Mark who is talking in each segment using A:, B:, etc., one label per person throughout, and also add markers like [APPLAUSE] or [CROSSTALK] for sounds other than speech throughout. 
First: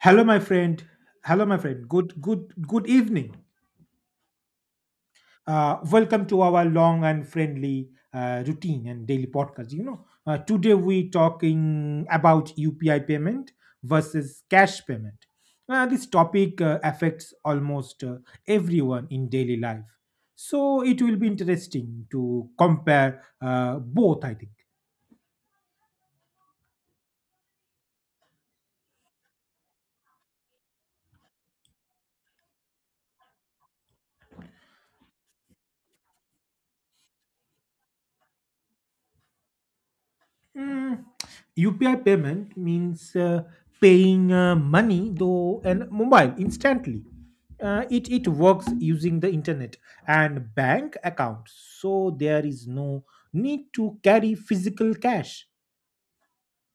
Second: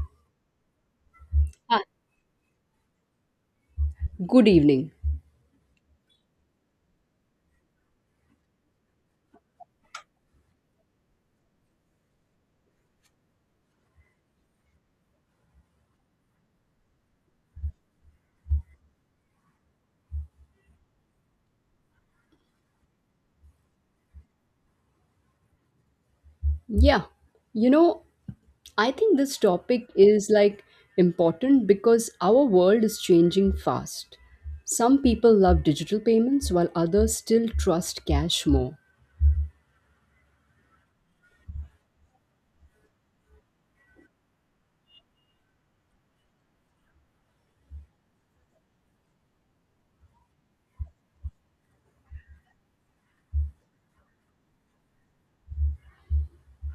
A: Hello, my friend. Hello, my
B: Hi,
A: friend. Good evening.
B: good evening.
A: Welcome to our long and friendly routine and daily podcast. Today we talking about UPI payment versus cash payment. This topic affects almost everyone in daily life, so it will be interesting to compare both, I think.
B: Yeah, you know, I think this topic is like important because our world is changing fast. Some people love digital payments while others still trust cash more.
A: Mm, UPI payment means paying money though and mobile instantly. It works using the internet and bank accounts, so there is no need to carry physical cash.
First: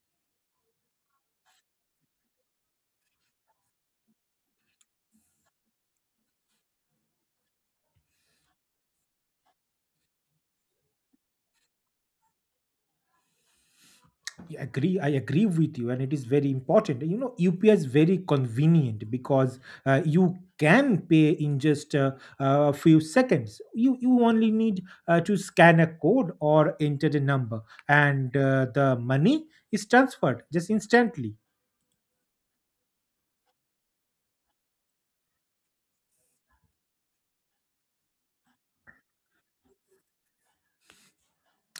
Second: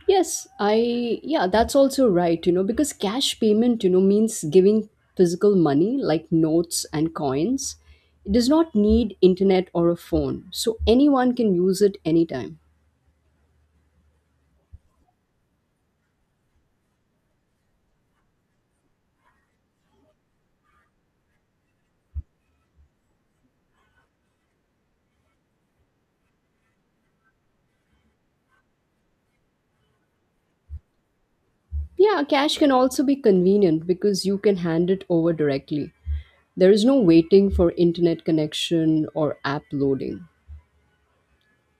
B: Yes, that's also right, because cash payment, means giving physical money like notes and coins. It does not need internet or a phone, so anyone can use it anytime.
A: I agree. I agree with you, and it is very important. You know, UPI is very convenient because you can pay in just a few seconds. You only need to scan a code or enter a number, and the money is transferred just instantly.
B: Yeah, cash can also be convenient because you can hand it over directly. There is no waiting for internet connection or app loading.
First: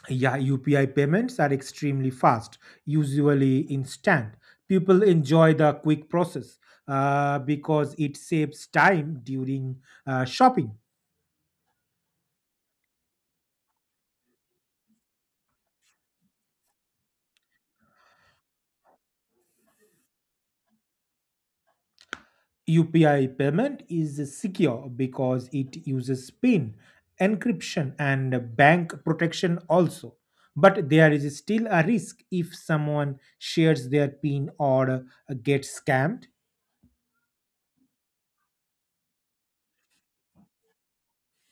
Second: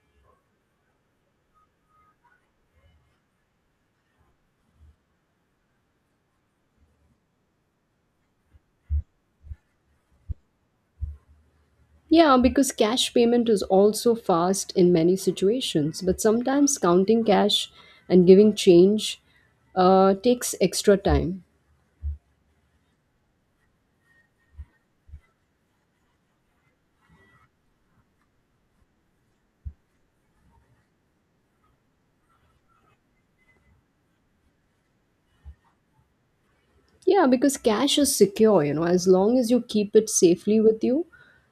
A: Yeah, UPI payments are extremely fast, usually instant. People enjoy the quick process because it saves time during shopping.
B: Yeah, because cash payment is also fast in many situations, but sometimes counting cash and giving change takes extra time.
A: UPI payment is secure because it uses PIN encryption and bank protection also. But there is still a risk if someone shares their PIN or gets scammed.
B: Yeah, because cash is secure, as long as you keep it safely with you.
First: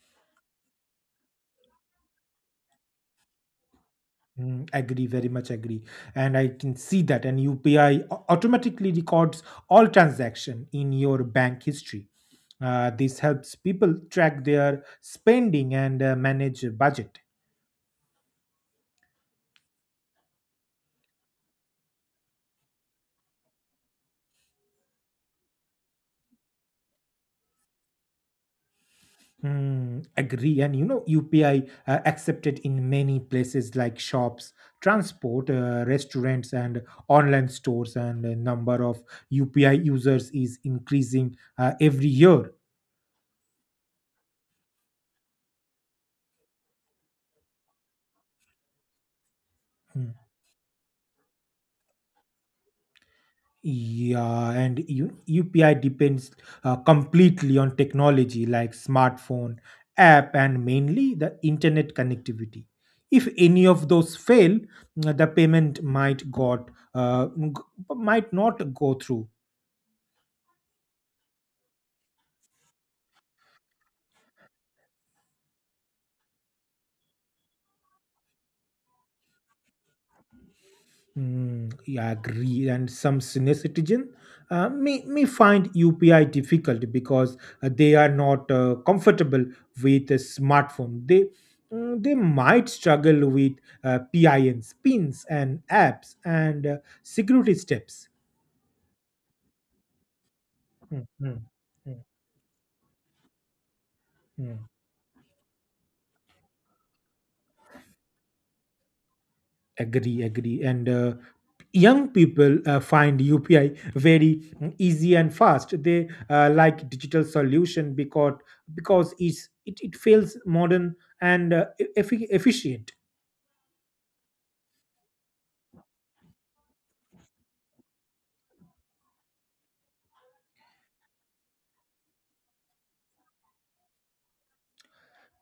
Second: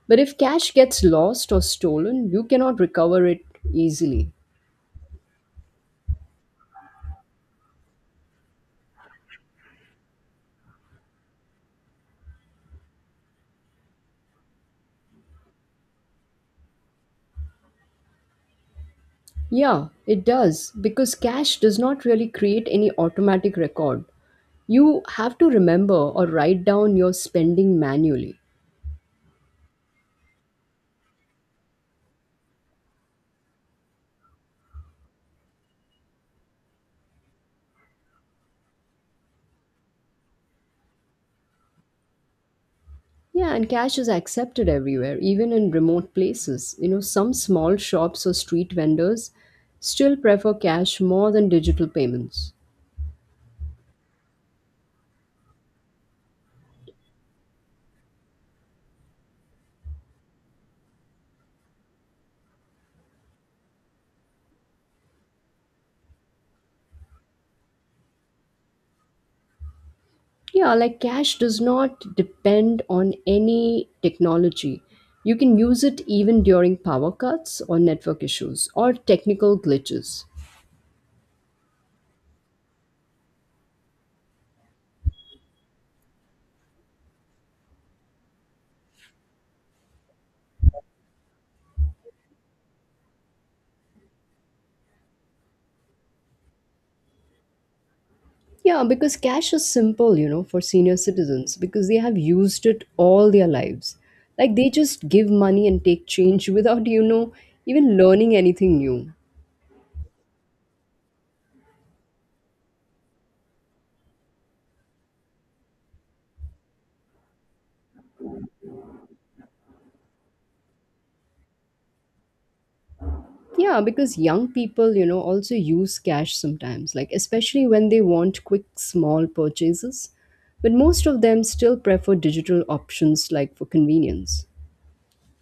B: But if cash gets lost or stolen, you cannot recover it easily.
A: Mm, agree, very much agree. And I can see that an UPI automatically records all transaction in your bank history. This helps people track their spending and manage a budget.
B: Yeah, it does because cash does not really create any automatic record. You have to remember or write down your spending manually.
A: Hmm, agree. And you know, UPI accepted in many places like shops, transport, restaurants, and online stores. And the number of UPI users is increasing every year.
B: Yeah, and cash is accepted everywhere, even in remote places. You know, some small shops or street vendors
A: Mm.
B: still prefer cash more than digital payments.
A: UPI depends completely on technology like smartphone, app, and mainly the internet connectivity. If any of those fail, the payment might not go through.
B: Yeah, like cash does not depend on any technology. You can use it even during power cuts or network issues or technical glitches.
A: Mm, yeah, I agree. And some senior citizen may find UPI difficult because they are not comfortable with a smartphone. They mm, they might struggle with PINs, and apps and security steps.
B: Yeah, because cash is simple, for senior
A: Mm, mm,
B: citizens because they
A: mm,
B: have used it all their lives. Like
A: mm.
B: they just give money and take change without even learning anything new.
A: Agree, agree. And young people find UPI very mm, easy and fast. They like digital solution because it feels modern and efficient.
B: Yeah, because young people, also use cash sometimes, like especially when they want quick, small purchases. But most of them still prefer digital options like for convenience.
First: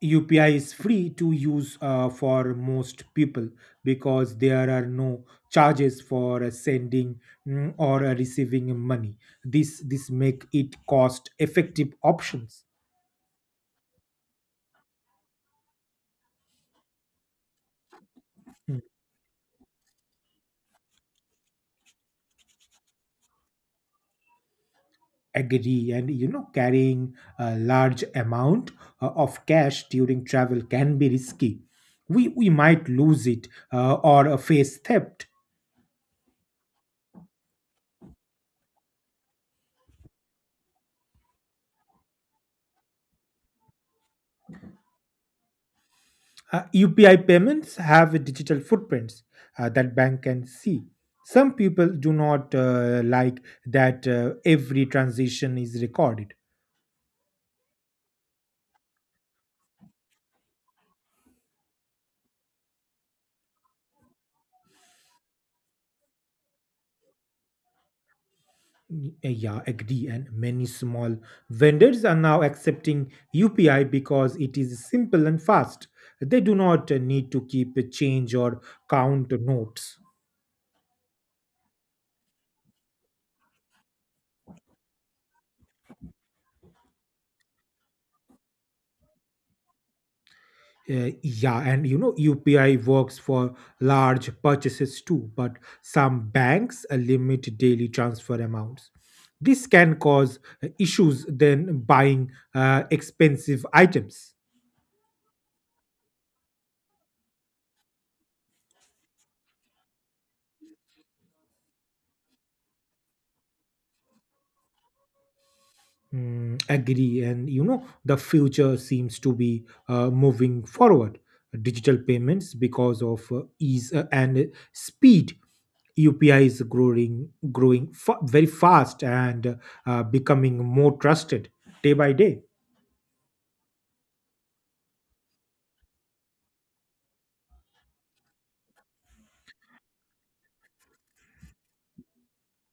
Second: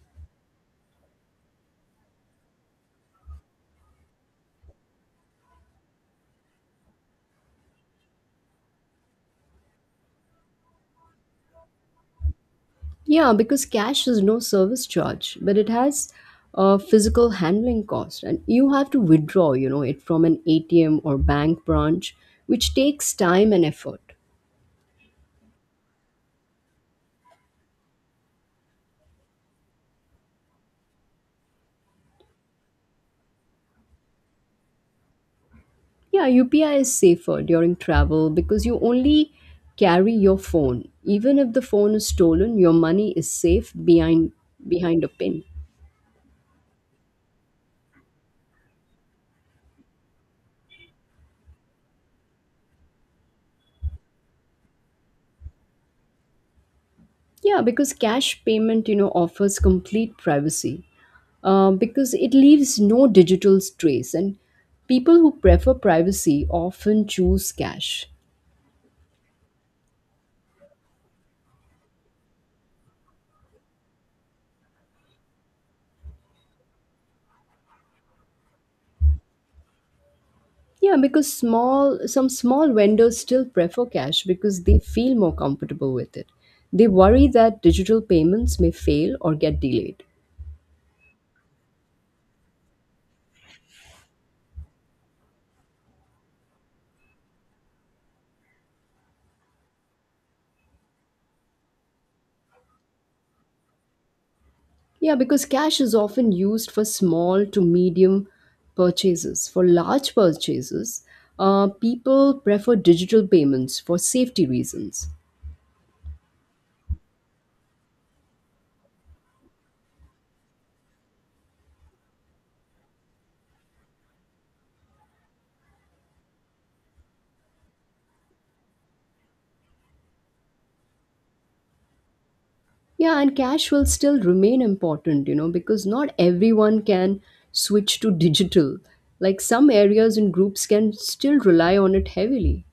A: UPI is free to use for most people because there are no charges for sending mm, or receiving money. This make it cost effective options.
B: Yeah, because cash is no service charge, but it has a physical handling cost, and you have to withdraw, it from an ATM or bank branch, which takes time and effort.
A: Agree, and you know, carrying a large amount of cash during travel can be risky. We might lose it or face theft.
B: Yeah, UPI is safer during travel because you only carry your phone. Even if the phone is stolen, your money is safe behind a pin.
A: UPI payments have digital footprints that bank can see. Some people do not like that every transaction is recorded.
B: Yeah, because cash payment, offers complete privacy because it leaves no digital trace, and people who prefer privacy often choose cash.
A: Y- Yeah, agree. And many small vendors are now accepting UPI because it is simple and fast. They do not need to keep a change or count notes.
B: Yeah, because small some small vendors still prefer cash because they feel more comfortable with it. They worry that digital payments may fail or get delayed.
A: UPI works for large purchases too, but some banks limit daily transfer amounts. This can cause issues then buying expensive items.
B: Yeah, because cash is often used for small to medium purchases. For large purchases, people prefer digital payments for safety reasons.
A: Mm, agree. And you know, the future seems to be moving forward. Digital payments because of ease and speed. UPI is very fast and becoming more trusted day by day.
B: Yeah, and cash will still remain important, because not everyone can switch to digital. Like some areas and groups can still rely on it heavily.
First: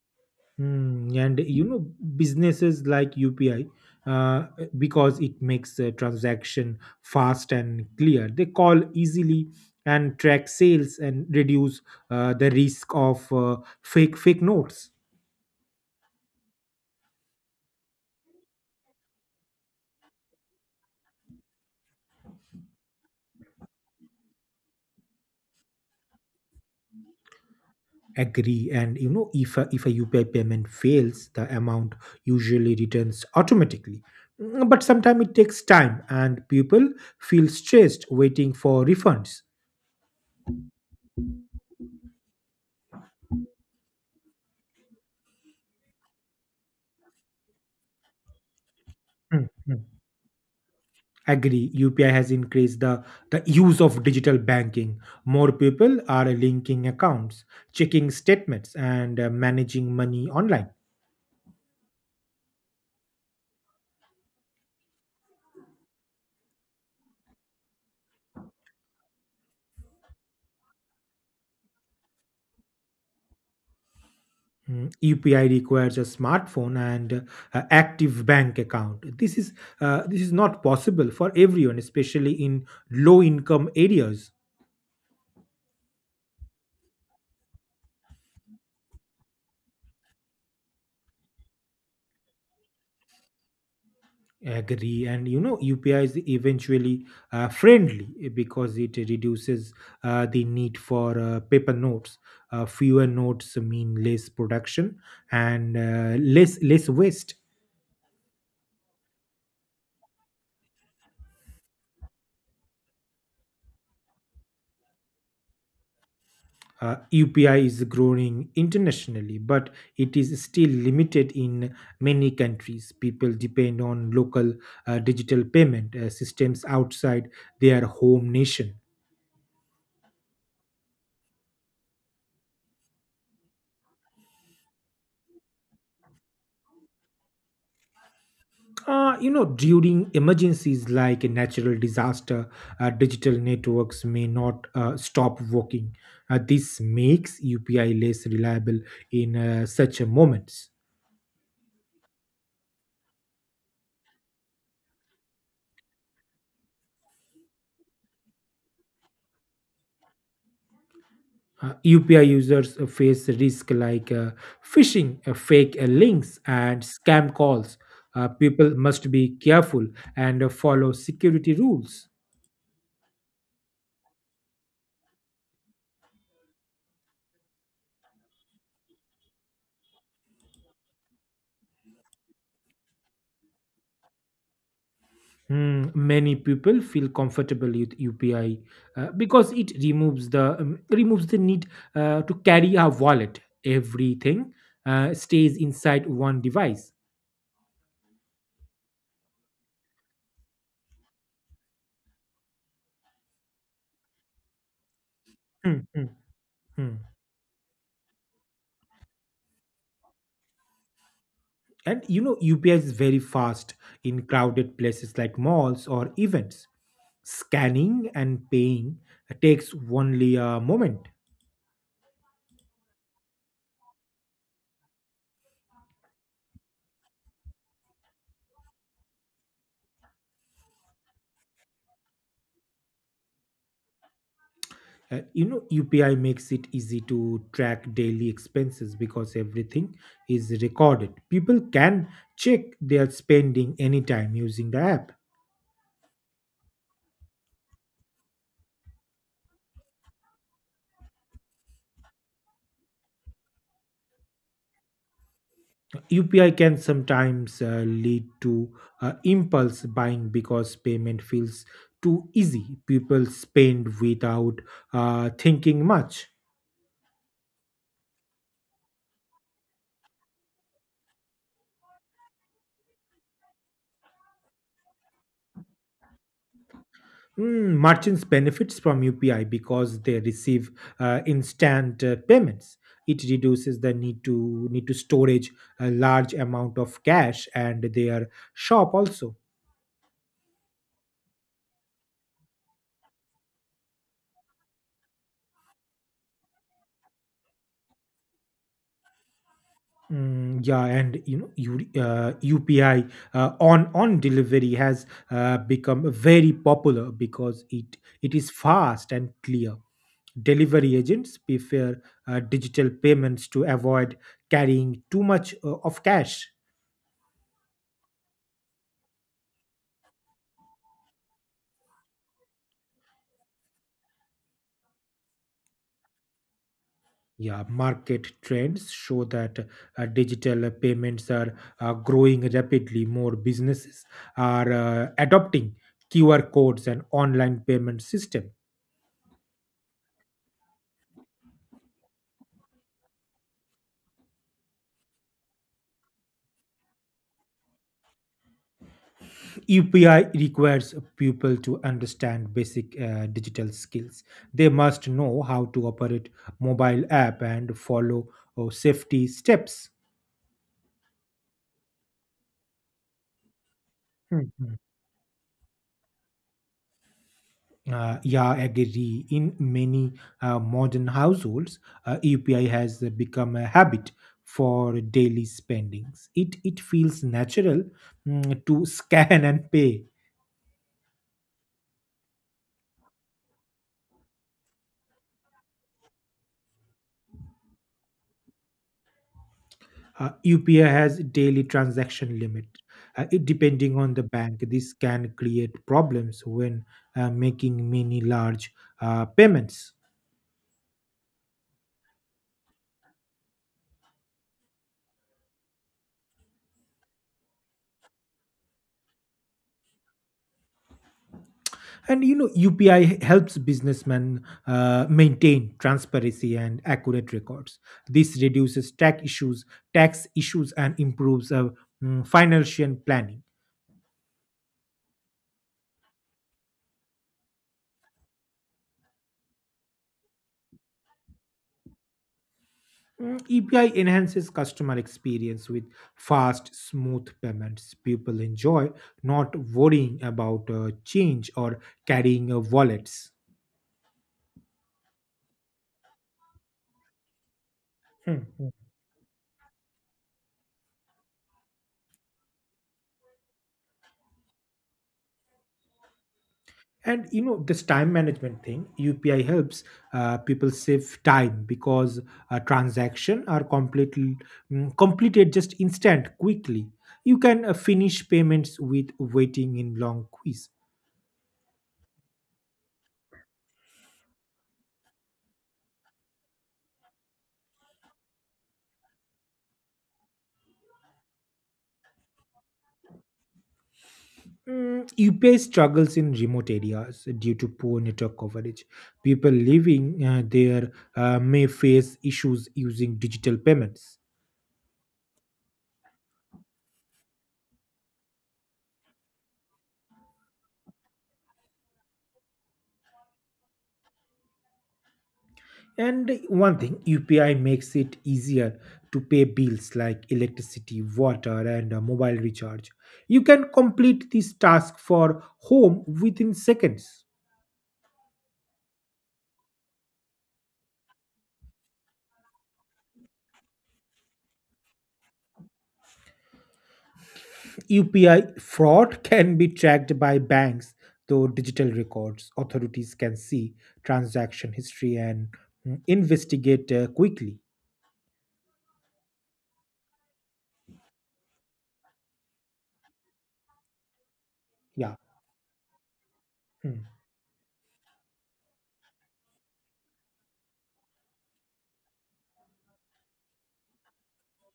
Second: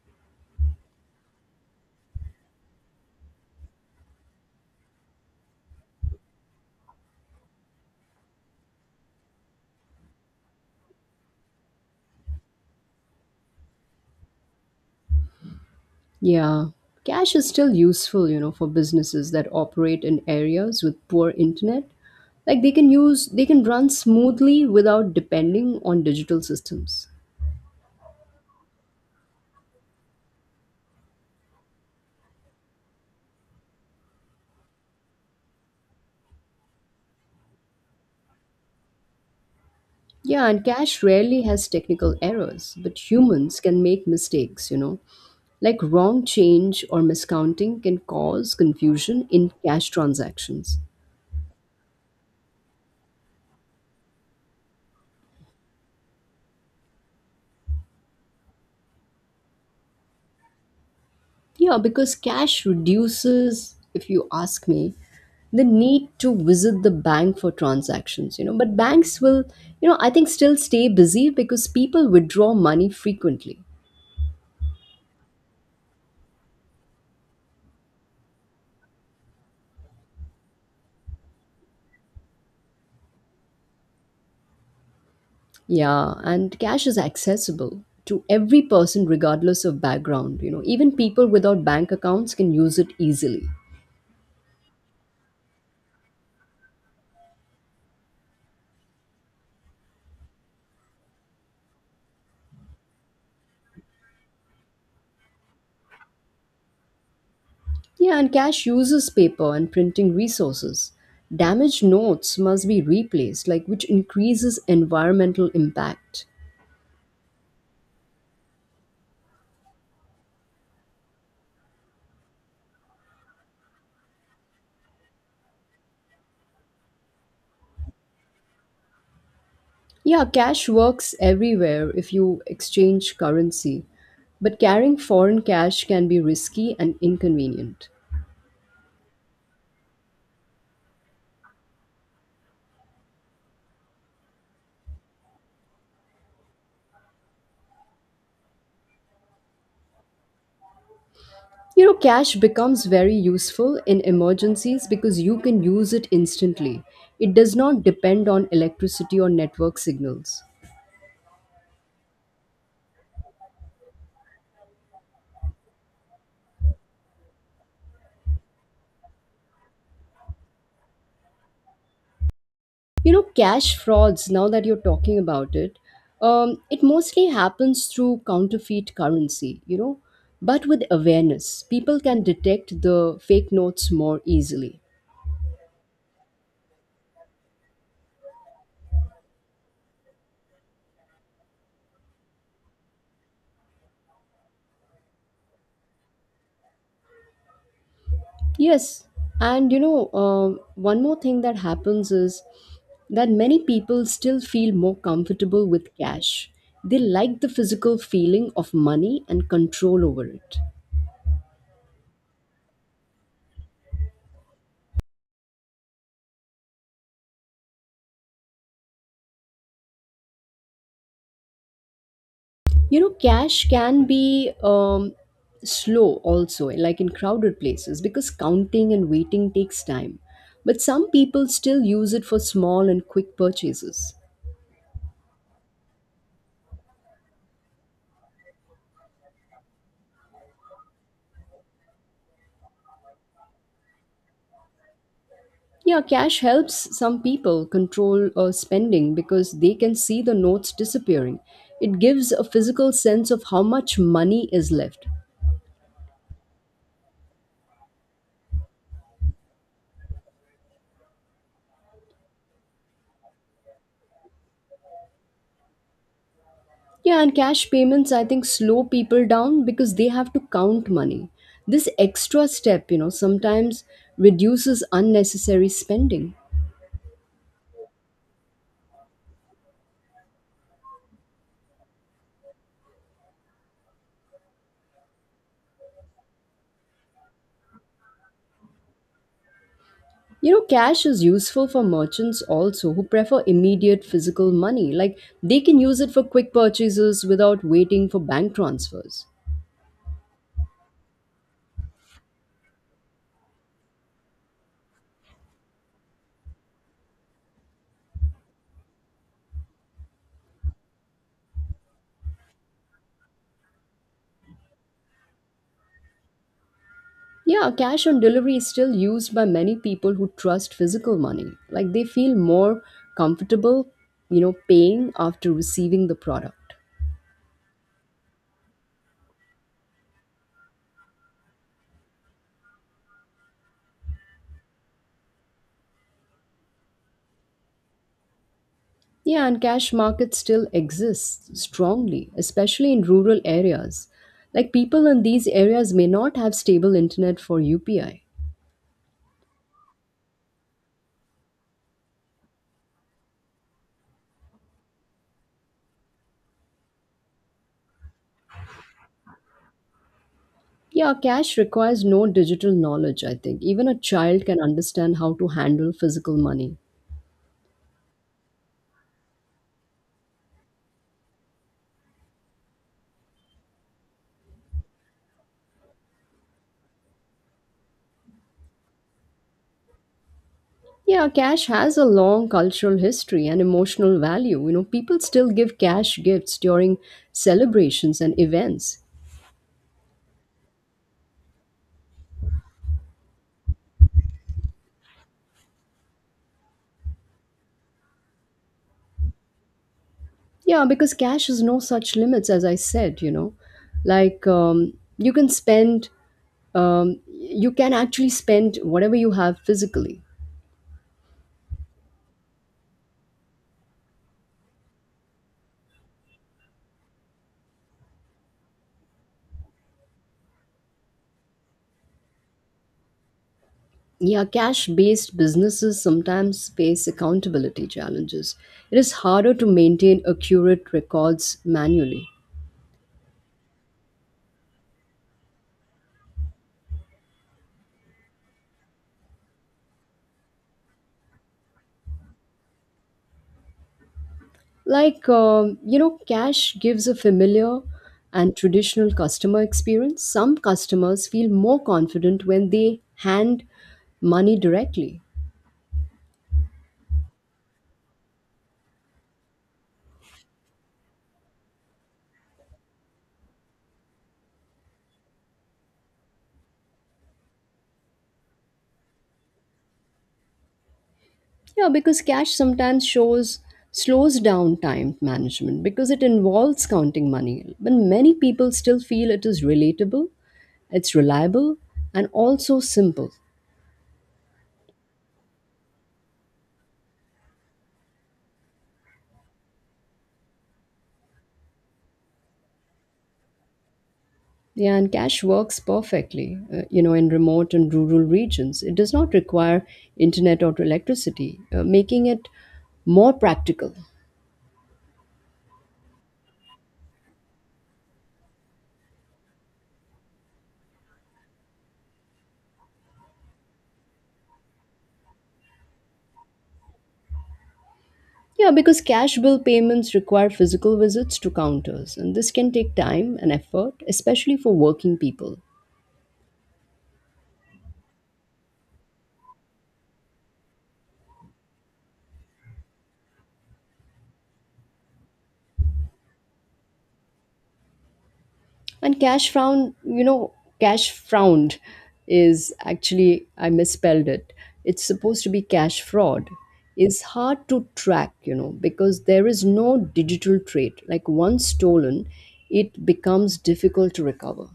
A: Hmm, and you know, businesses like UPI uh, because it makes a transaction fast and clear. They call easily and track sales and reduce the risk of fake notes.
B: Yeah, cash is still useful, for businesses that operate in areas with poor internet. Like they can run smoothly without depending on digital systems.
A: Agree, and you know, if a UPI payment fails, the amount usually returns automatically. Mm, but sometimes it takes time, and people feel stressed waiting for refunds.
B: Yeah, and cash rarely has technical errors, but humans can make mistakes, you know. Like wrong change or miscounting can cause confusion
A: Mm,
B: in cash
A: mm.
B: transactions.
A: Agree, UPI has increased the use of digital banking. More people are linking accounts, checking statements, and managing money online.
B: Yeah, because cash reduces, if you ask me, the need to visit the bank for transactions, you know. But banks will, I think still stay busy because people withdraw money frequently.
A: UPI requires a smartphone and active bank account. This is not possible for everyone, especially in low income areas.
B: Yeah, and cash is accessible to every person regardless of background, you know. Even people without bank accounts can use it easily.
A: Agree, and you know, UPI is eventually friendly eh, because it reduces the need for paper notes. Fewer notes mean less production and less waste.
B: Yeah, and cash uses paper and printing resources. Damaged notes must be replaced, like which increases environmental impact.
A: UPI is growing internationally, but it is still limited in many countries. People depend on local digital payment systems outside their home nation.
B: Yeah, cash works everywhere if you exchange currency, but carrying foreign cash can be risky and inconvenient.
A: You know, during emergencies like a natural disaster, digital networks may not stop working. This makes UPI less reliable in such a moments.
B: You know, cash becomes very useful in emergencies because you can use it instantly. It does not depend on electricity or network signals.
A: UPI users face risk like phishing, fake links, and scam calls. People must be careful and follow security rules.
B: You know, cash frauds, now that you're talking about it, it mostly happens through counterfeit currency, but with awareness, people can detect the fake notes more easily.
A: Hmm. Many people feel comfortable with UPI because it removes the need to carry a wallet. Everything stays inside one device.
B: Yes, and one more thing that happens is that many people still feel more comfortable
A: Mm,
B: with
A: mm,
B: cash.
A: mm.
B: They like the physical feeling of money and control over it.
A: And you know, UPI is very fast in crowded places like malls or events. Scanning and paying takes only a moment.
B: You know, cash can be slow also, like in crowded places, because counting and waiting takes time. But some people still use it for small and quick purchases.
A: You know, UPI makes it easy to track daily expenses because everything is recorded. People can check their spending anytime using the app.
B: Yeah, cash helps some people control spending because they can see the notes disappearing. It gives a physical sense of how much money is left.
A: UPI can sometimes lead to impulse buying because payment feels too easy. People spend without thinking much.
B: Yeah, and cash payments, I think, slow people down because they have to count money. This extra step, sometimes reduces unnecessary spending.
A: Merchants benefits from UPI because they receive instant payments. It reduces the need to storage a large amount of cash and their shop also.
B: You know, cash is useful for merchants also who prefer immediate physical money. Like, they can use it for quick purchases without waiting for bank transfers.
A: Mm, yeah, and you know, you, UPI on delivery has become very popular because it is fast and clear. Delivery agents prefer digital payments to avoid carrying too much of cash.
B: Yeah, cash on delivery is still used by many people who trust physical money. Like they feel more comfortable, paying after receiving the product.
A: Yeah, market trends show that digital payments are growing rapidly. More businesses are adopting QR codes and online payment system.
B: Yeah, and cash markets still exist strongly, especially in rural areas. Like people in these areas may not have stable internet for UPI.
A: UPI requires people to understand basic digital skills. They must know how to operate mobile app and follow safety steps.
B: Yeah, cash requires no digital knowledge, I think. Even a child can
A: Hmm.
B: understand how to handle physical money.
A: Yeah, agree. In many modern households, UPI has become a habit for daily spendings. It feels natural mm, to scan and pay.
B: Yeah, cash has a long cultural history and emotional value. You know, people still give cash gifts during celebrations and events.
A: UPI has daily transaction limit. Depending on the bank, this can create problems when making many large payments.
B: Yeah, because cash has no such limits, as I said, you know. Like, you can actually spend whatever you have physically.
A: And you know, UPI helps businessmen maintain transparency and accurate records. This reduces tax issues, and improves financial planning.
B: Yeah, cash based businesses sometimes face accountability challenges. It is harder to maintain accurate records manually.
A: UPI enhances customer experience with fast, smooth payments. People enjoy not worrying about change or carrying wallets.
B: Like, cash gives a familiar and
A: Hmm.
B: traditional customer experience. Some customers feel more confident when they hand money directly.
A: And you know, this time management thing, UPI helps people save time because a transaction are completed just instant quickly. You can finish payments with waiting in long queues.
B: Yeah, because cash sometimes shows slows down time management because it involves counting money. But many people still feel it is it's reliable, and also simple.
A: UPI struggles in remote areas due to poor network coverage. People living there may face issues using digital payments.
B: Yeah, and cash works perfectly, in remote and rural regions. It does not require internet or electricity, making it more practical.
A: And one thing, UPI makes it easier to pay bills like electricity, water, and a mobile recharge. You can complete this task for home within seconds.
B: Yeah, because cash bill payments require physical visits to counters, and this can take time and effort, especially for working people.
A: UPI fraud can be tracked by banks through digital records. Authorities can see transaction history and mm, investigate quickly.
B: And cash frown, cash frowned is actually, I misspelled it. It's
A: Yeah.
B: supposed to be cash fraud.
A: Hmm.
B: Is hard to track, because there is no digital trait. Like once stolen, it becomes difficult to recover.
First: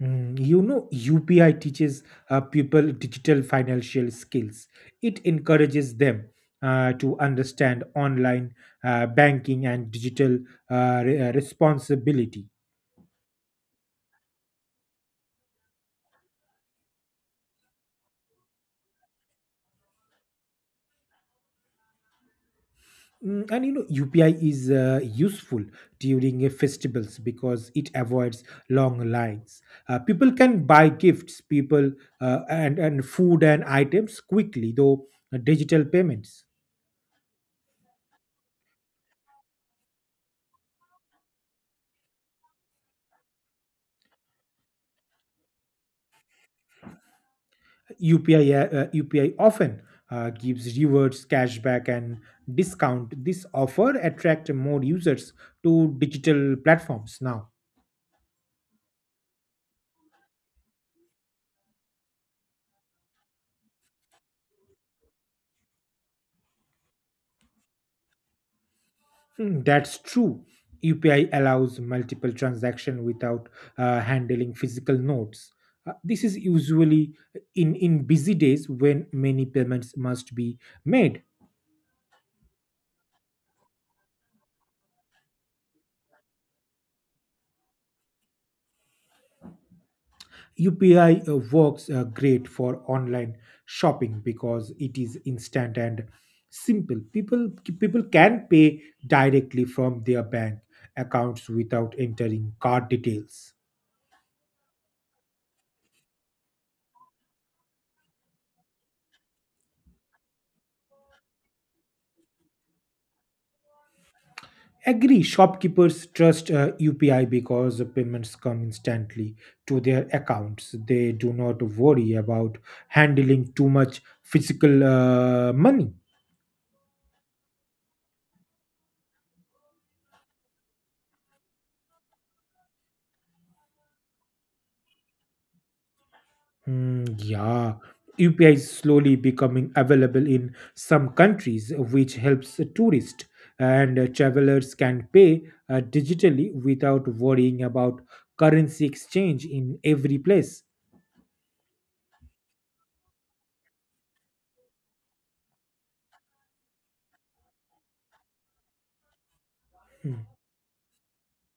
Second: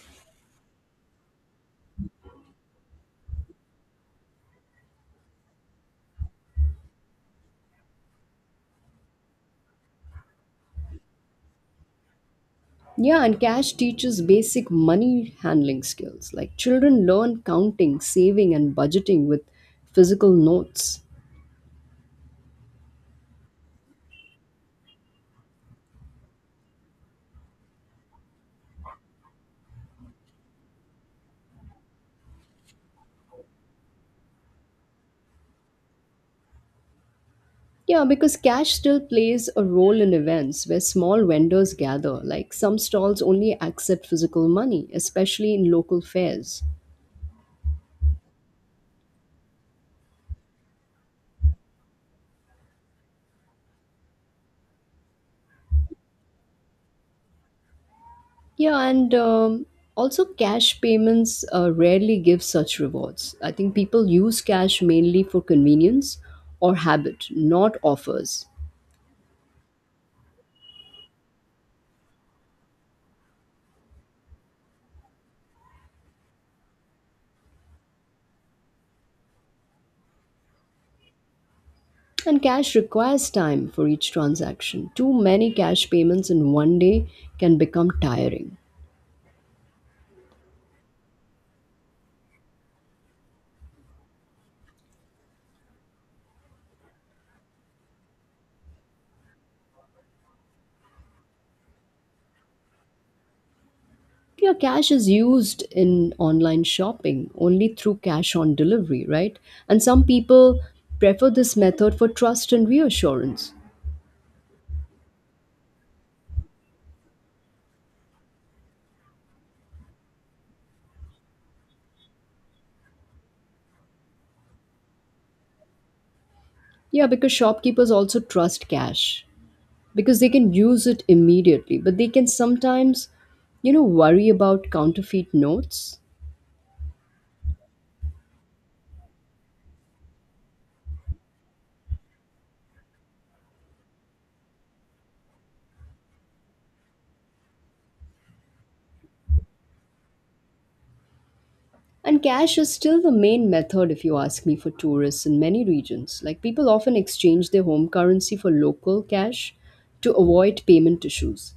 A: You know, UPI teaches people digital financial skills. It encourages them to understand online banking and digital responsibility.
B: Yeah, and cash teaches basic money handling skills. Like children learn counting, saving, and budgeting with physical notes.
A: And you know, UPI is useful during festivals because it avoids long lines. People can buy gifts, people and food and items quickly, though digital payments.
B: Yeah, because cash still plays a role in events where small vendors gather, like some stalls only accept physical money, especially in local fairs.
A: UPI often gives rewards, cashback, and discount. This offer attract more users to digital platforms now.
B: Yeah, and also cash payments rarely give such rewards. I think people use cash mainly for convenience or habit, not offers.
A: Hmm, that's true. UPI allows multiple transaction without handling physical notes. This is usually in busy days when many payments must be made.
B: And cash requires time for each transaction. Too many cash payments in one day can become tiring.
A: UPI works great for online shopping because it is instant and simple. People can pay directly from their bank accounts without entering card details.
B: Yeah, cash is used in online shopping only through cash on delivery, right? And some people prefer this method for trust and reassurance.
A: Agree, shopkeepers trust UPI because the payments come instantly to their accounts. They do not worry about handling too much physical money.
B: Yeah, because shopkeepers also trust cash because they can use it immediately, but they can sometimes, worry about counterfeit notes.
A: Mm, yeah, UPI is slowly becoming available in some countries, which helps tourists and travelers can pay digitally without worrying about currency exchange in every place.
B: And cash is still the main method, if you ask me, for tourists in many regions. Like people often exchange their home currency for local cash to
A: Hmm.
B: avoid payment issues.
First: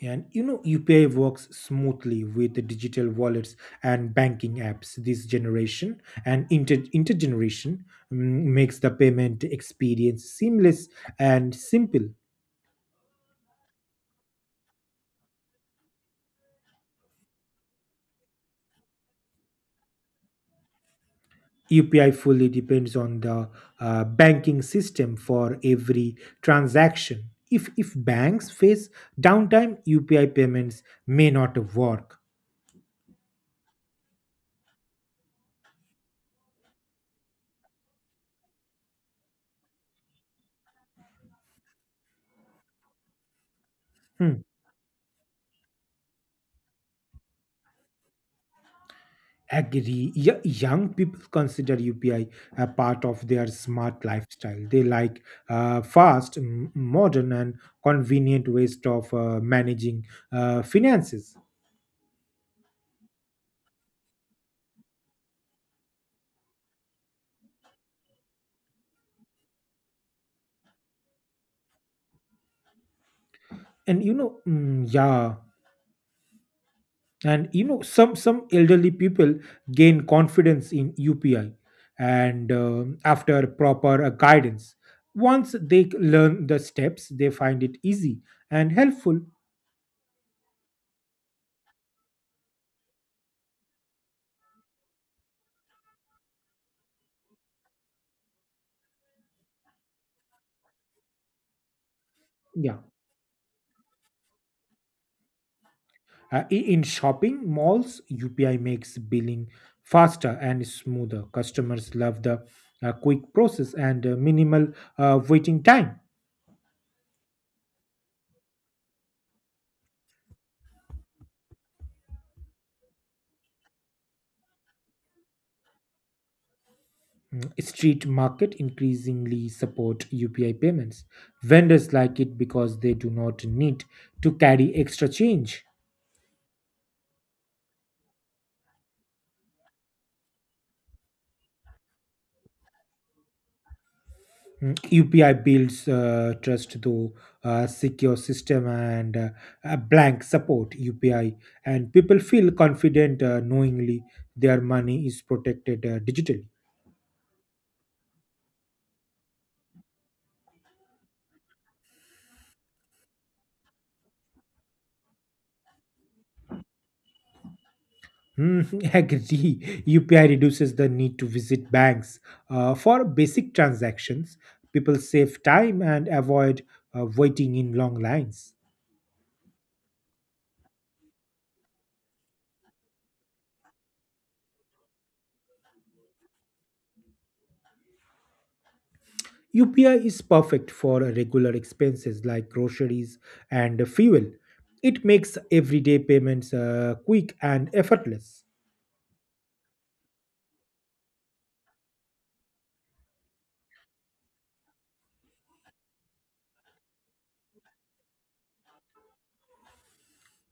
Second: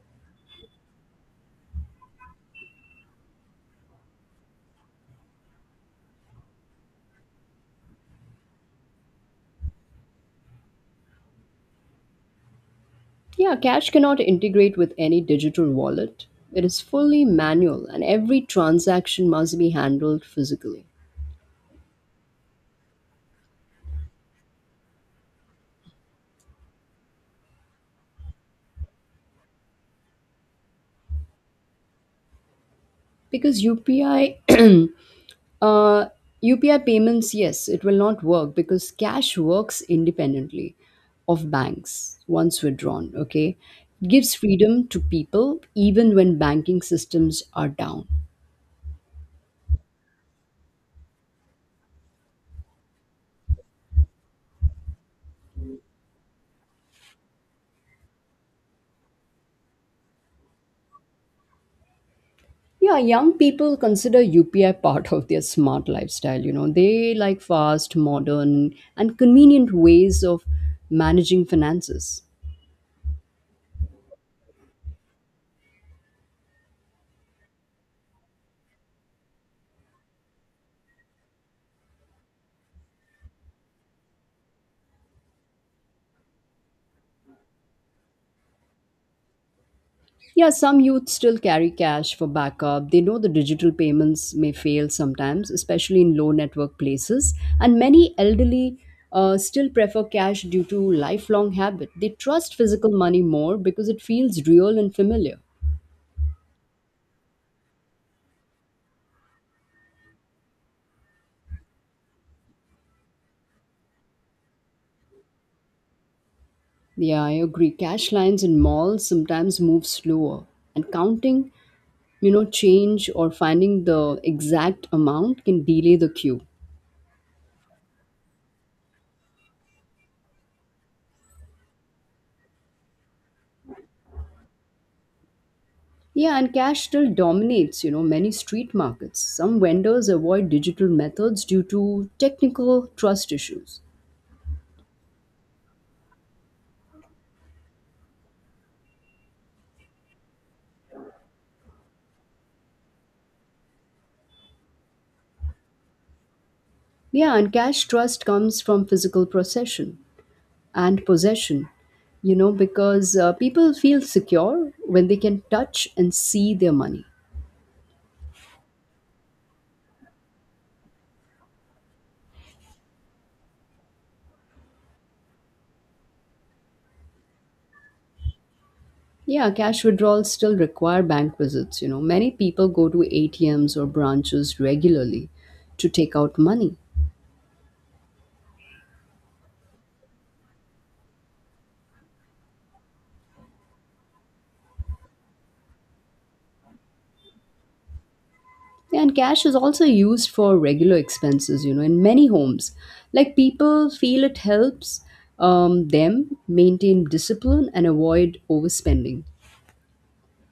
A: And you know, UPI works smoothly with the digital wallets and banking apps. This generation and intergeneration mm, makes the payment experience seamless and simple.
B: Yeah, cash cannot integrate with any digital wallet. It is fully manual and every transaction must be handled physically.
A: UPI fully depends on the banking system for every transaction. If banks face downtime, UPI payments may not work.
B: Because UPI [CLEARS THROAT] uh, UPI payments, yes, it will not work because cash works independently of banks once withdrawn, okay? It gives
A: Hmm.
B: freedom to people even when banking systems are down.
A: Agree. Young people consider UPI a part of their smart lifestyle. They like fast, modern, and convenient ways of managing finances.
B: Yeah, young people consider UPI part of their smart lifestyle. You know, they like fast, modern, and convenient ways of managing finances.
A: And you know, mm, Yeah, and you know, some elderly people gain confidence in UPI and after proper guidance, once they learn the steps they find it easy and helpful.
B: Yeah, some youth still carry cash for backup. They know the digital payments may fail sometimes, especially in low network places. And many elderly still prefer cash due to lifelong habit. They trust
A: Yeah.
B: physical money more because it feels real and familiar.
A: In shopping malls, UPI makes billing faster and smoother. Customers love the quick process and minimal waiting time.
B: Yeah, I agree. Cash lines in malls sometimes move slower, and counting, you know, change or finding the exact amount can delay the queue.
A: Street market increasingly support UPI payments. Vendors like it because they do not need to carry extra change.
B: Yeah, and cash still dominates, you know, many street markets. Some vendors avoid digital methods due to technical trust issues.
A: Mm, UPI builds trust through secure system and a blank support UPI, and people feel confident knowingly their money is protected digitally.
B: Yeah, and cash trust comes from physical possession and possession, because people feel secure when they can touch and see their money.
A: Mm, [LAUGHS] agree. UPI reduces the need to visit banks. For basic transactions, people save time and avoid waiting in long lines.
B: Yeah, cash withdrawals still require bank visits. You know, many people go to ATMs or branches regularly to take out money.
A: UPI is perfect for regular expenses like groceries and fuel. It makes everyday payments quick and effortless.
B: Yeah, and cash is also used for regular expenses, in many homes. Like people feel it helps them maintain discipline and avoid overspending.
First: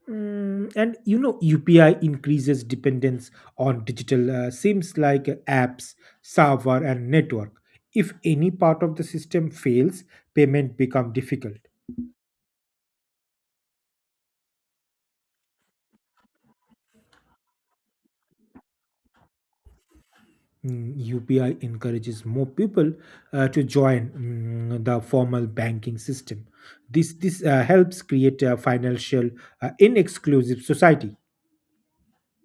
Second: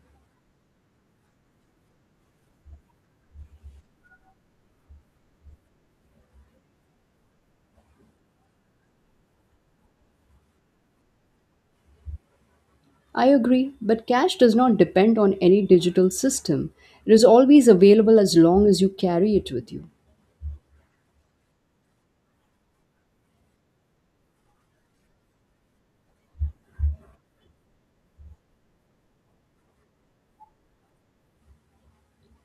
A: And UPI increases dependence on digital SIMs like apps, server, and network. If any part of the system fails, payment become difficult.
B: I agree, but cash does not depend on any digital system. It is always available as long as you carry it with you.
A: UPI encourages more people to join the formal banking system. This helps create a financial inexclusive society.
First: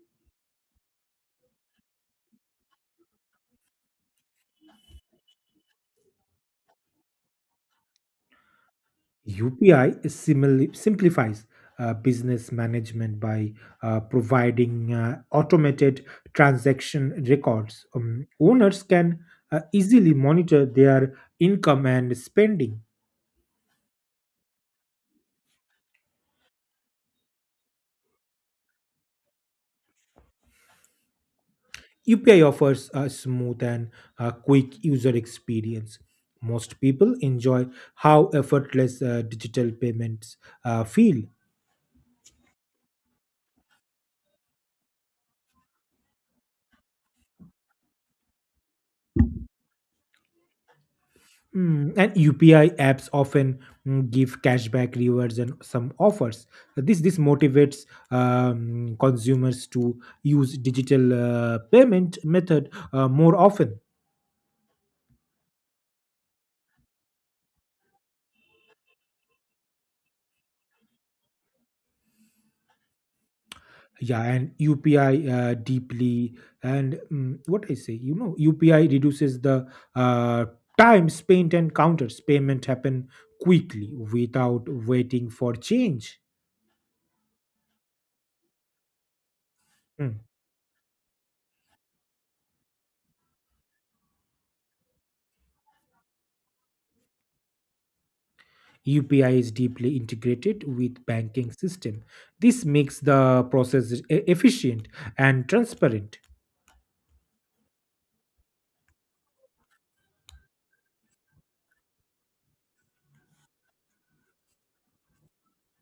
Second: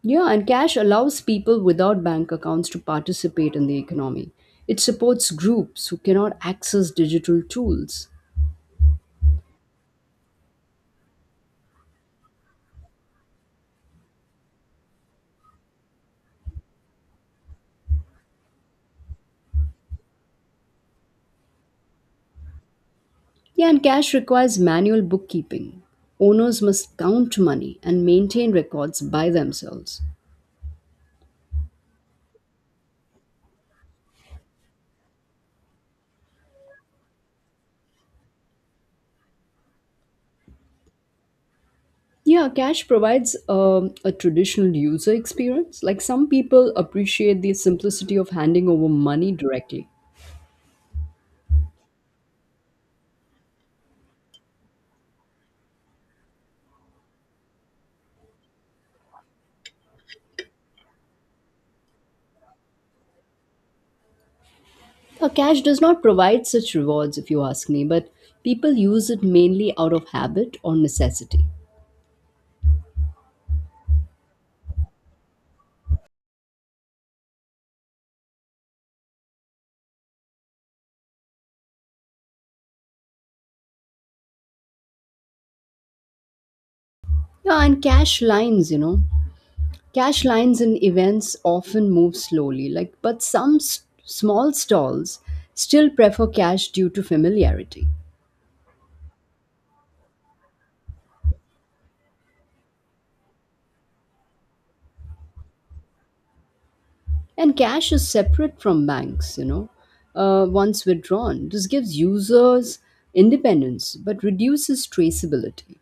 B: Yeah, and cash allows people without bank accounts to participate in the economy. It supports groups who cannot access digital tools.
A: UPI simplifies business management by providing automated transaction records. Owners can easily monitor their income and spending.
B: Yeah, and cash requires manual bookkeeping. Owners must count money and maintain records by themselves.
A: UPI offers a smooth and quick user experience. Most people enjoy how effortless digital payments feel.
B: Yeah, cash provides a traditional user experience. Like some people appreciate the simplicity of handing over money directly.
A: And UPI apps often give cashback rewards and some offers. This motivates consumers to use digital payment method more often.
B: Now, cash does not provide such rewards, if you ask me, but people use it mainly out of habit or necessity.
A: Yeah, and UPI deeply and what I say, UPI reduces the uh, time spent and counters. Payment happen quickly without waiting for change.
B: Yeah, and cash lines, you know,
A: Mm.
B: Cash lines in events often move slowly, like but some small stalls still prefer cash due to familiarity.
A: UPI is deeply integrated with banking system. This makes the process efficient and transparent.
B: And cash is separate from banks, you know. Once withdrawn, this gives users independence but reduces traceability.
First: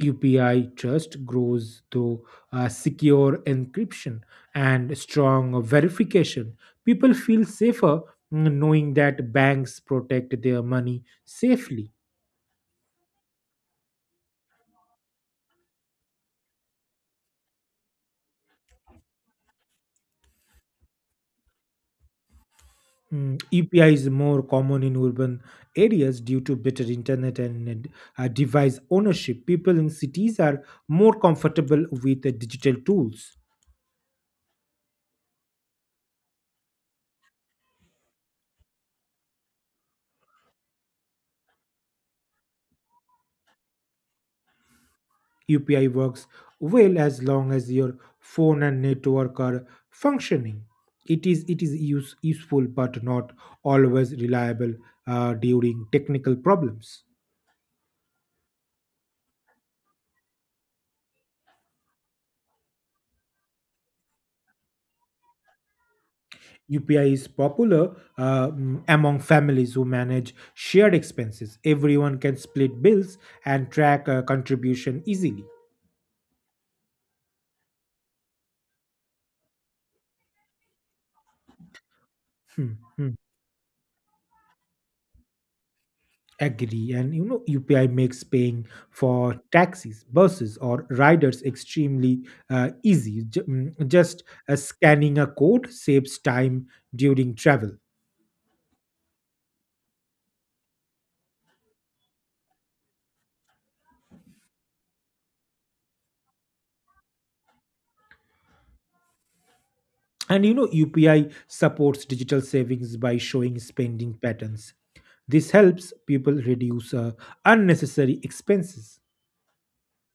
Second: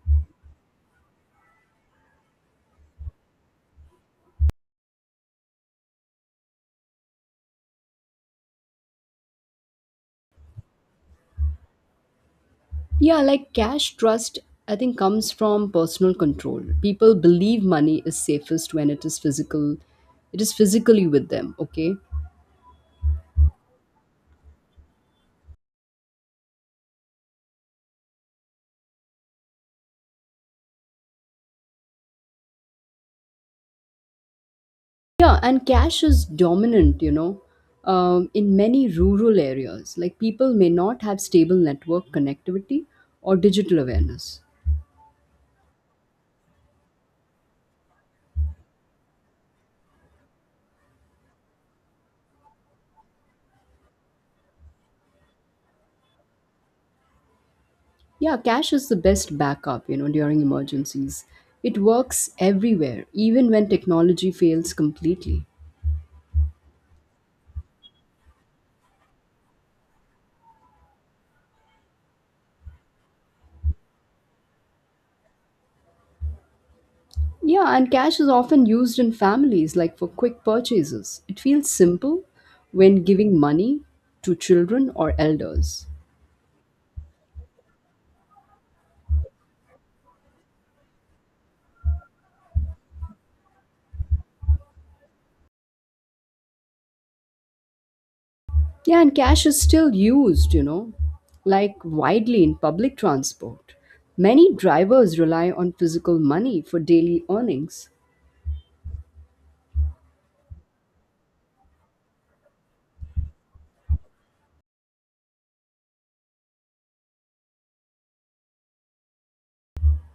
A: UPI trust grows through secure encryption and strong verification. People feel safer knowing that banks protect their money safely.
B: Yeah, like cash trust, I think, comes from personal control. People believe money is safest when it is physically with them. Okay.
A: EPI is more common in urban areas due to better internet and device ownership. People in cities are more comfortable with digital tools.
B: Yeah, and cash is dominant, you know, in many rural areas. Like people may not have stable network connectivity or digital awareness.
A: UPI works well as long as your phone and network are functioning. It is useful but not always reliable during technical problems.
B: Yeah, cash is the best backup, you know, during emergencies. It works everywhere, even when technology fails completely.
A: UPI is popular among families who manage shared expenses. Everyone can split bills and track contribution easily.
B: Yeah, and cash is often used in families, like for quick purchases. It feels simple
A: Hmm,
B: when
A: hmm.
B: giving money to children or elders.
A: Agree. And UPI makes paying for taxis, buses, or riders extremely easy. Just scanning a code saves time during travel.
B: Yeah, and cash is still used, you know, like widely in public transport. Many drivers rely on physical money for daily earnings.
A: And UPI supports digital savings by showing spending patterns. This helps people reduce unnecessary expenses.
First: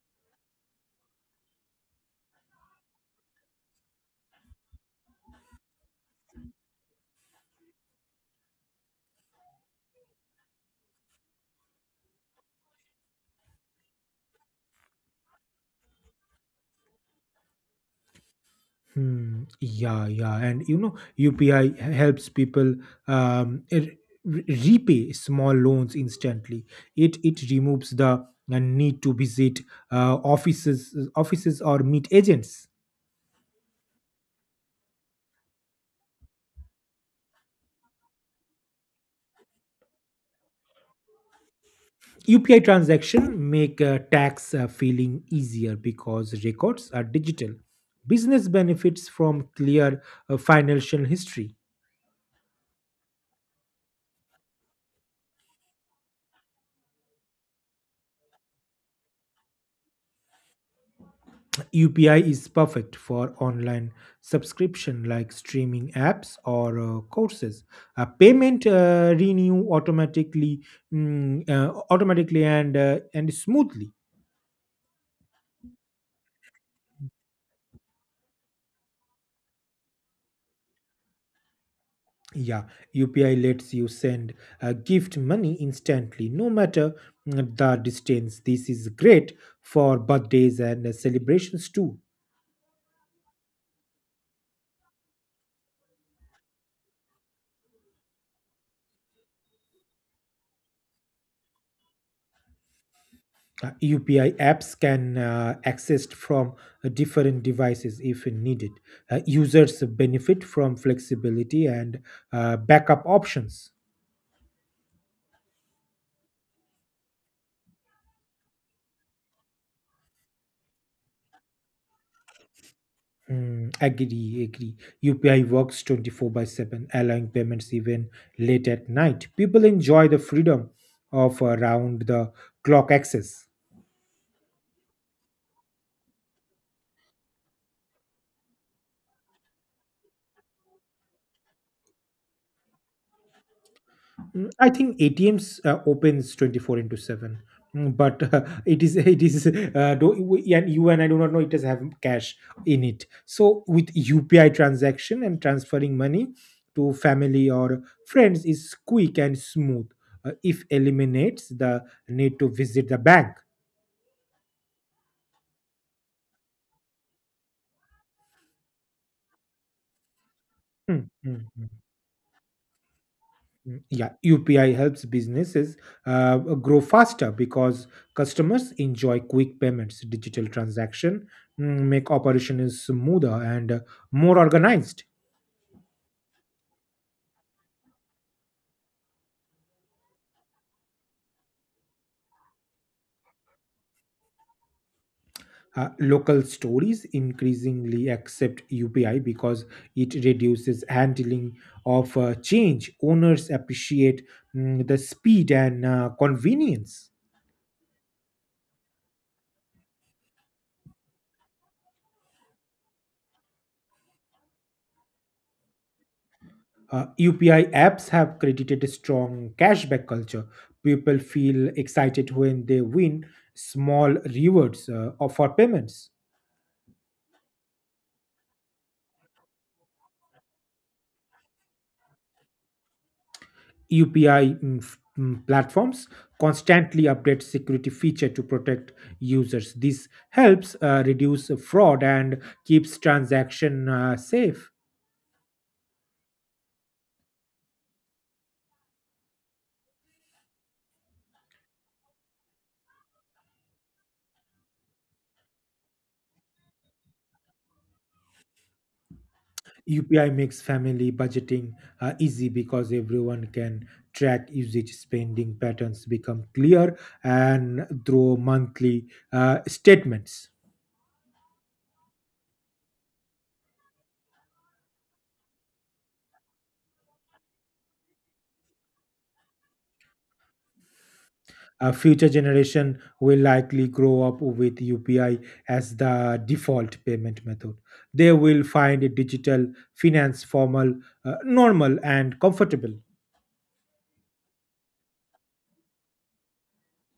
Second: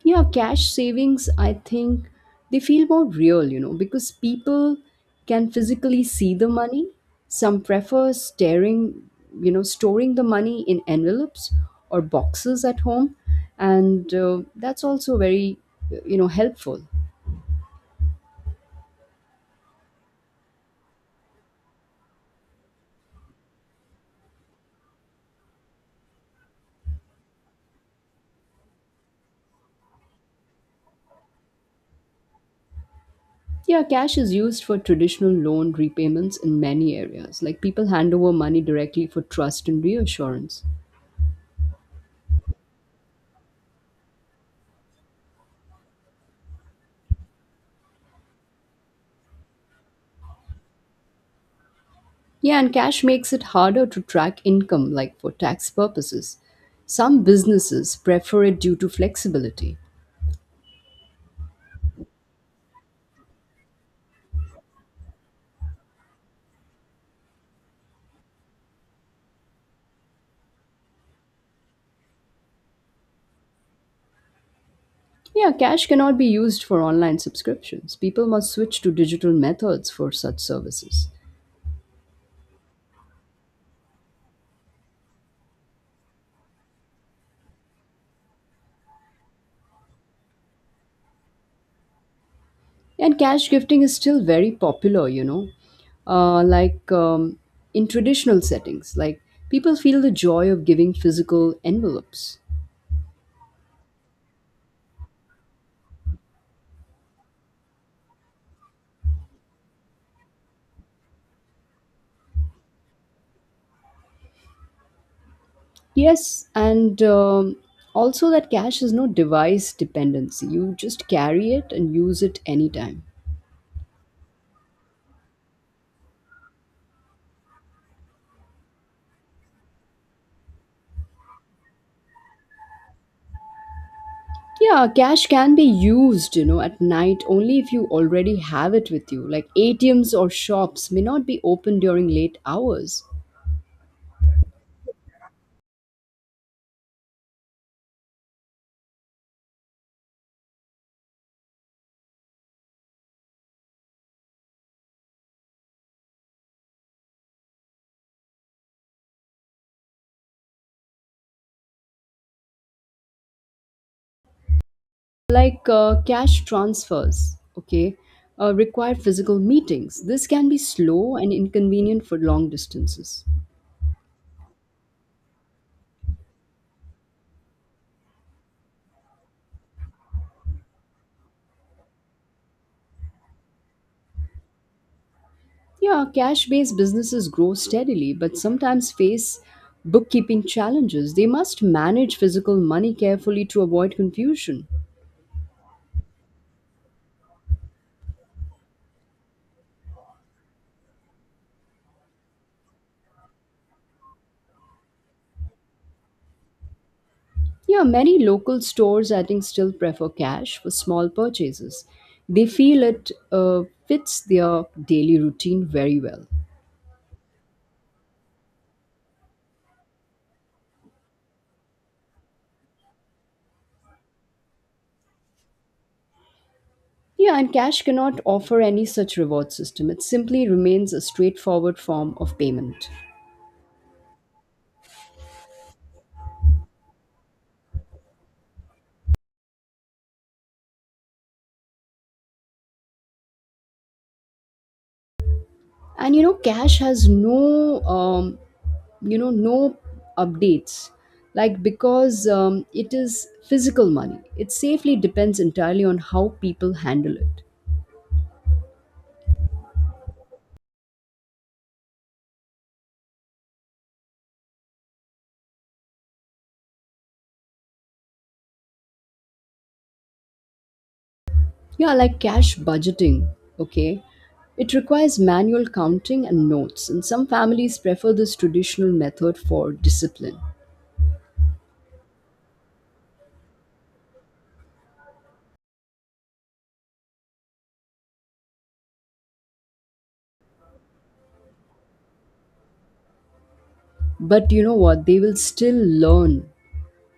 B: Yeah, cash savings, I think they feel more real, you know, because people can physically see the money. Some prefer staring, you know, storing the money in envelopes or boxes at home. And that's also very, you know, helpful.
A: Hmm, yeah, yeah. And UPI helps people um, repay small loans instantly. It removes the need to visit offices or meet agents.
B: Yeah, cash is used for traditional loan repayments in many areas. Like people hand over money directly for trust and reassurance.
A: UPI transaction make tax filing easier because records are digital. Business benefits from clear financial history.
B: Yeah, and cash makes it harder to track income, like for tax purposes. Some businesses prefer it due to flexibility.
A: UPI is perfect for online subscription like streaming apps or courses. Payment renew automatically and smoothly.
B: Yeah, cash cannot be used for online subscriptions. People must switch to digital methods for such services.
A: Yeah, UPI lets you send gift money instantly, no matter the distance. This is great for birthdays and celebrations too.
B: And cash gifting is still very popular, you know, uh, like um, in traditional settings, like people feel the joy of giving physical envelopes.
A: UPI apps can accessed from different devices if needed. Users benefit from flexibility and backup options.
B: Yes, and also that cash is no device dependency. You just carry it and use it anytime.
A: Hmm. Agree, agree. UPI works 24 by 7, allowing payments even late at night. People enjoy the freedom of around the clock access.
B: Yeah, cash can be used, you know, at night only if you already have it with you. Like ATMs or shops may not be open during late hours.
A: I think ATMs opens 24 into 7. But [LAUGHS] it is and you and I do not know it does have cash in it. So with UPI transaction and transferring money to family or friends is quick and smooth. If eliminates the need to visit the bank.
B: Like cash transfers, okay, require physical meetings. This can be
A: Mm,
B: slow and
A: mm, mm,
B: inconvenient for long distances.
A: mm. Yeah, UPI helps businesses grow faster because customers enjoy quick payments. Digital transaction make operations smoother and more organized.
B: Yeah, cash based businesses grow steadily but sometimes face bookkeeping challenges. They must manage physical money carefully to avoid confusion.
A: Local stores increasingly accept UPI because it reduces handling of change. Owners appreciate the speed and convenience.
B: Yeah, many local stores I think still prefer cash for small purchases. They feel it fits their daily routine very well.
A: UPI apps have created a strong cashback culture. People feel excited when they win small rewards for payments.
B: Yeah, and cash cannot offer any such reward system. It simply remains a straightforward form of payment.
A: UPI platforms constantly update security feature to protect users. This helps reduce fraud and keeps transaction safe.
B: And you know, cash has no updates. Like because it is physical money, it safely depends entirely on how people handle it.
A: UPI makes family budgeting easy because everyone can track usage, spending patterns become clear, and through monthly statements.
B: Yeah, like cash budgeting. Okay, it requires manual counting and notes, and some families prefer this traditional method for discipline.
A: A future generation will likely grow up with UPI as the default payment method. They will find digital finance normal, and comfortable.
B: But you know what? They will still learn,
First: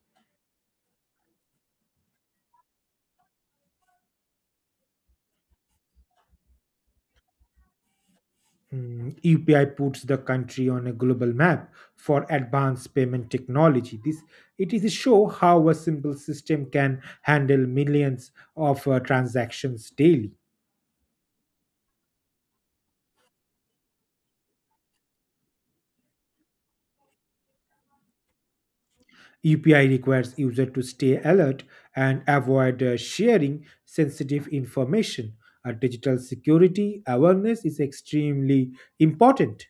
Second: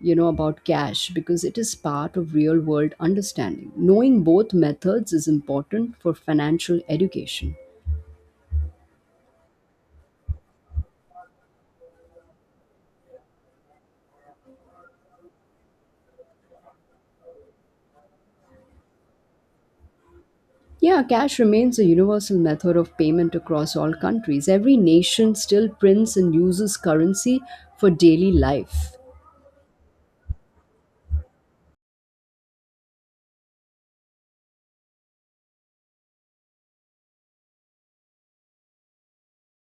B: you know, about cash because it is part of real world understanding. Knowing both methods is important for financial education.
A: UPI puts the country on a global map for advanced payment technology. This it is a show how a simple system can handle millions of transactions daily.
B: Yeah, cash remains a universal method of payment across all countries. Every nation still prints and uses currency for daily life.
A: UPI requires user to stay alert and avoid sharing sensitive information. Digital security awareness is extremely important.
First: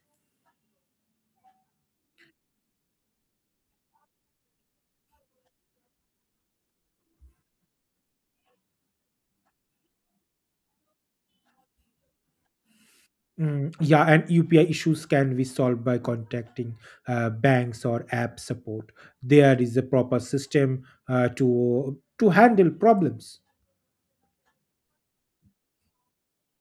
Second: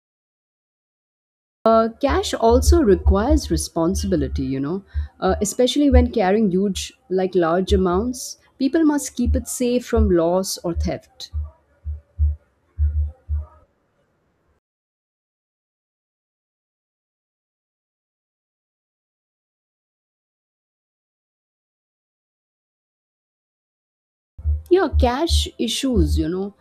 B: Cash also requires responsibility, you know, especially when carrying huge like large amounts. People must keep it safe from loss or theft.
A: Mm, yeah, and UPI issues can be solved by contacting banks or app support. There is a proper system to handle problems.
B: Yeah, cash issues, you know,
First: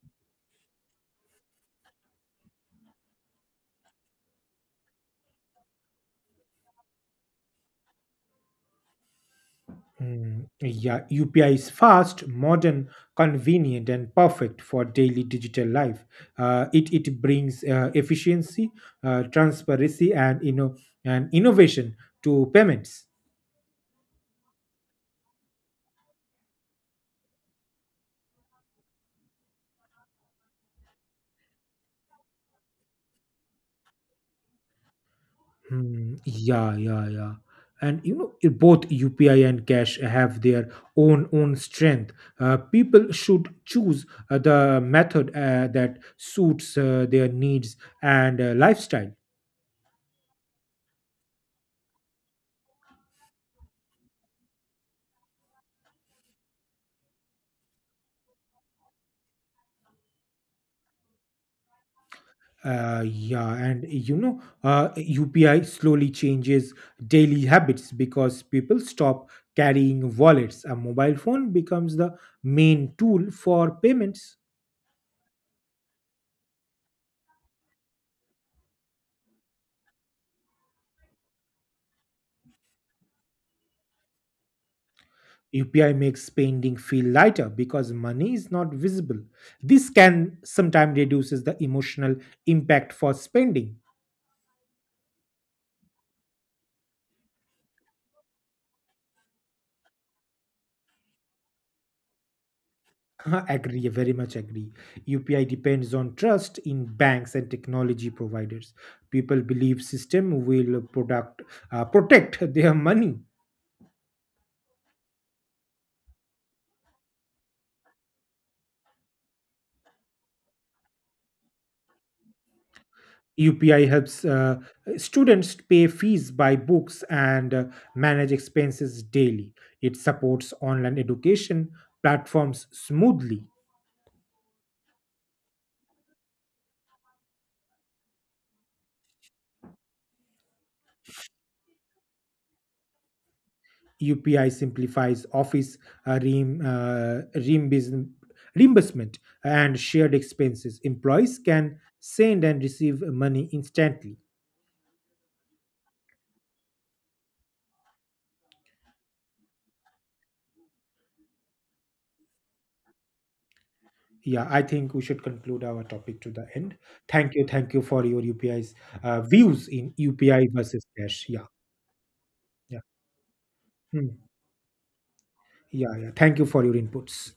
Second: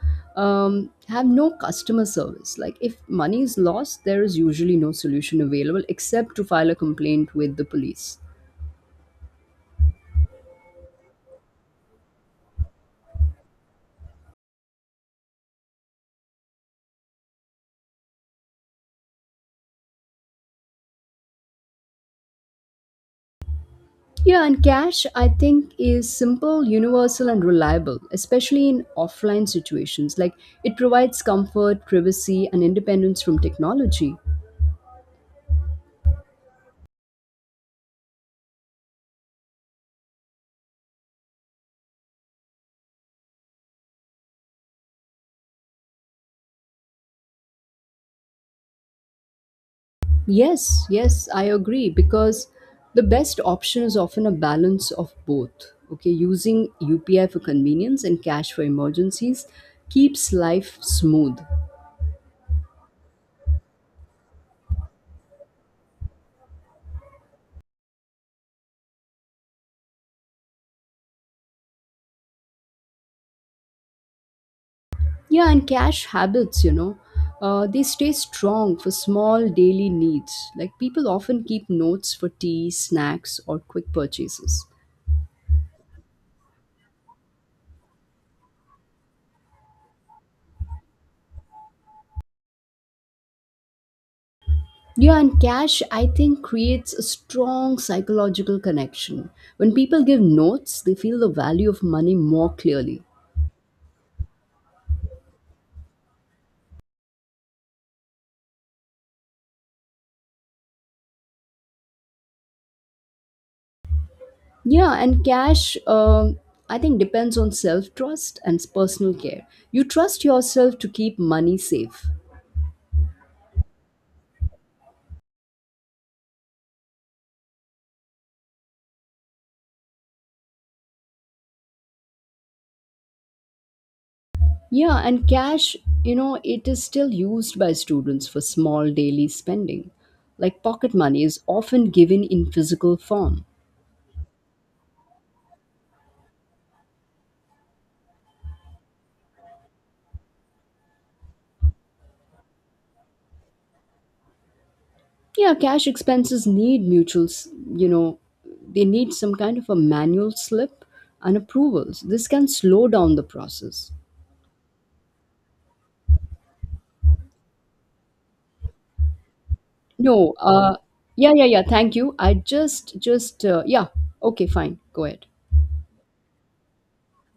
B: have no customer service. Like if money is lost, there is usually no solution available except to file a complaint with the police.
A: Mm, yeah, UPI is fast, modern, convenient, and perfect for daily digital life. It brings efficiency, transparency, and you know and innovation to payments.
B: Yeah, and cash I think is simple, universal and reliable, especially in offline situations. Like it provides comfort, privacy and independence from technology.
A: Hmm, yeah, yeah, yeah. And both UPI and cash have their own strength. People should choose the method that suits their needs and lifestyle.
B: Yes, yes, I agree because the best option is often a balance of both. Okay, using UPI for convenience and cash for emergencies keeps life smooth.
A: Yeah, and UPI slowly changes daily habits because people stop carrying wallets. A mobile phone becomes the main tool for payments.
B: Yeah, and cash habits, you know, they stay strong for small daily needs. Like people often keep notes for tea, snacks, or quick purchases.
A: UPI makes spending feel lighter because money is not visible. This can sometimes reduces the emotional impact for spending.
B: Yeah, and cash, I think, creates a strong psychological connection. When people give notes, they feel the value of money more clearly.
A: [LAUGHS] Agree, very much agree. UPI depends on trust in banks and technology providers. People believe system will product protect their money.
B: Yeah, and cash, I think, depends on self trust and personal care. You trust yourself to keep money safe.
A: UPI helps students pay fees, buy books, and manage expenses daily. It supports online education platforms smoothly.
B: Yeah, and cash, you know, it is still used by students for small daily spending. Like pocket money is often given in physical form.
A: UPI simplifies office uh, reim- uh, reimbus- reimbursement and shared expenses. Employees can send and receive money instantly.
B: Yeah, cash expenses need mutuals, you know, they need some kind of a manual slip and approvals. This can slow down the process.
A: Yeah, I think we should conclude our topic to the end. Thank you for your UPI's views in
B: No,
A: UPI versus cash.
B: yeah, yeah,
A: Yeah,
B: yeah. Thank you. I
A: yeah.
B: yeah.
A: Hmm.
B: Okay, fine. Go ahead.
A: Yeah, yeah. Thank you for your inputs.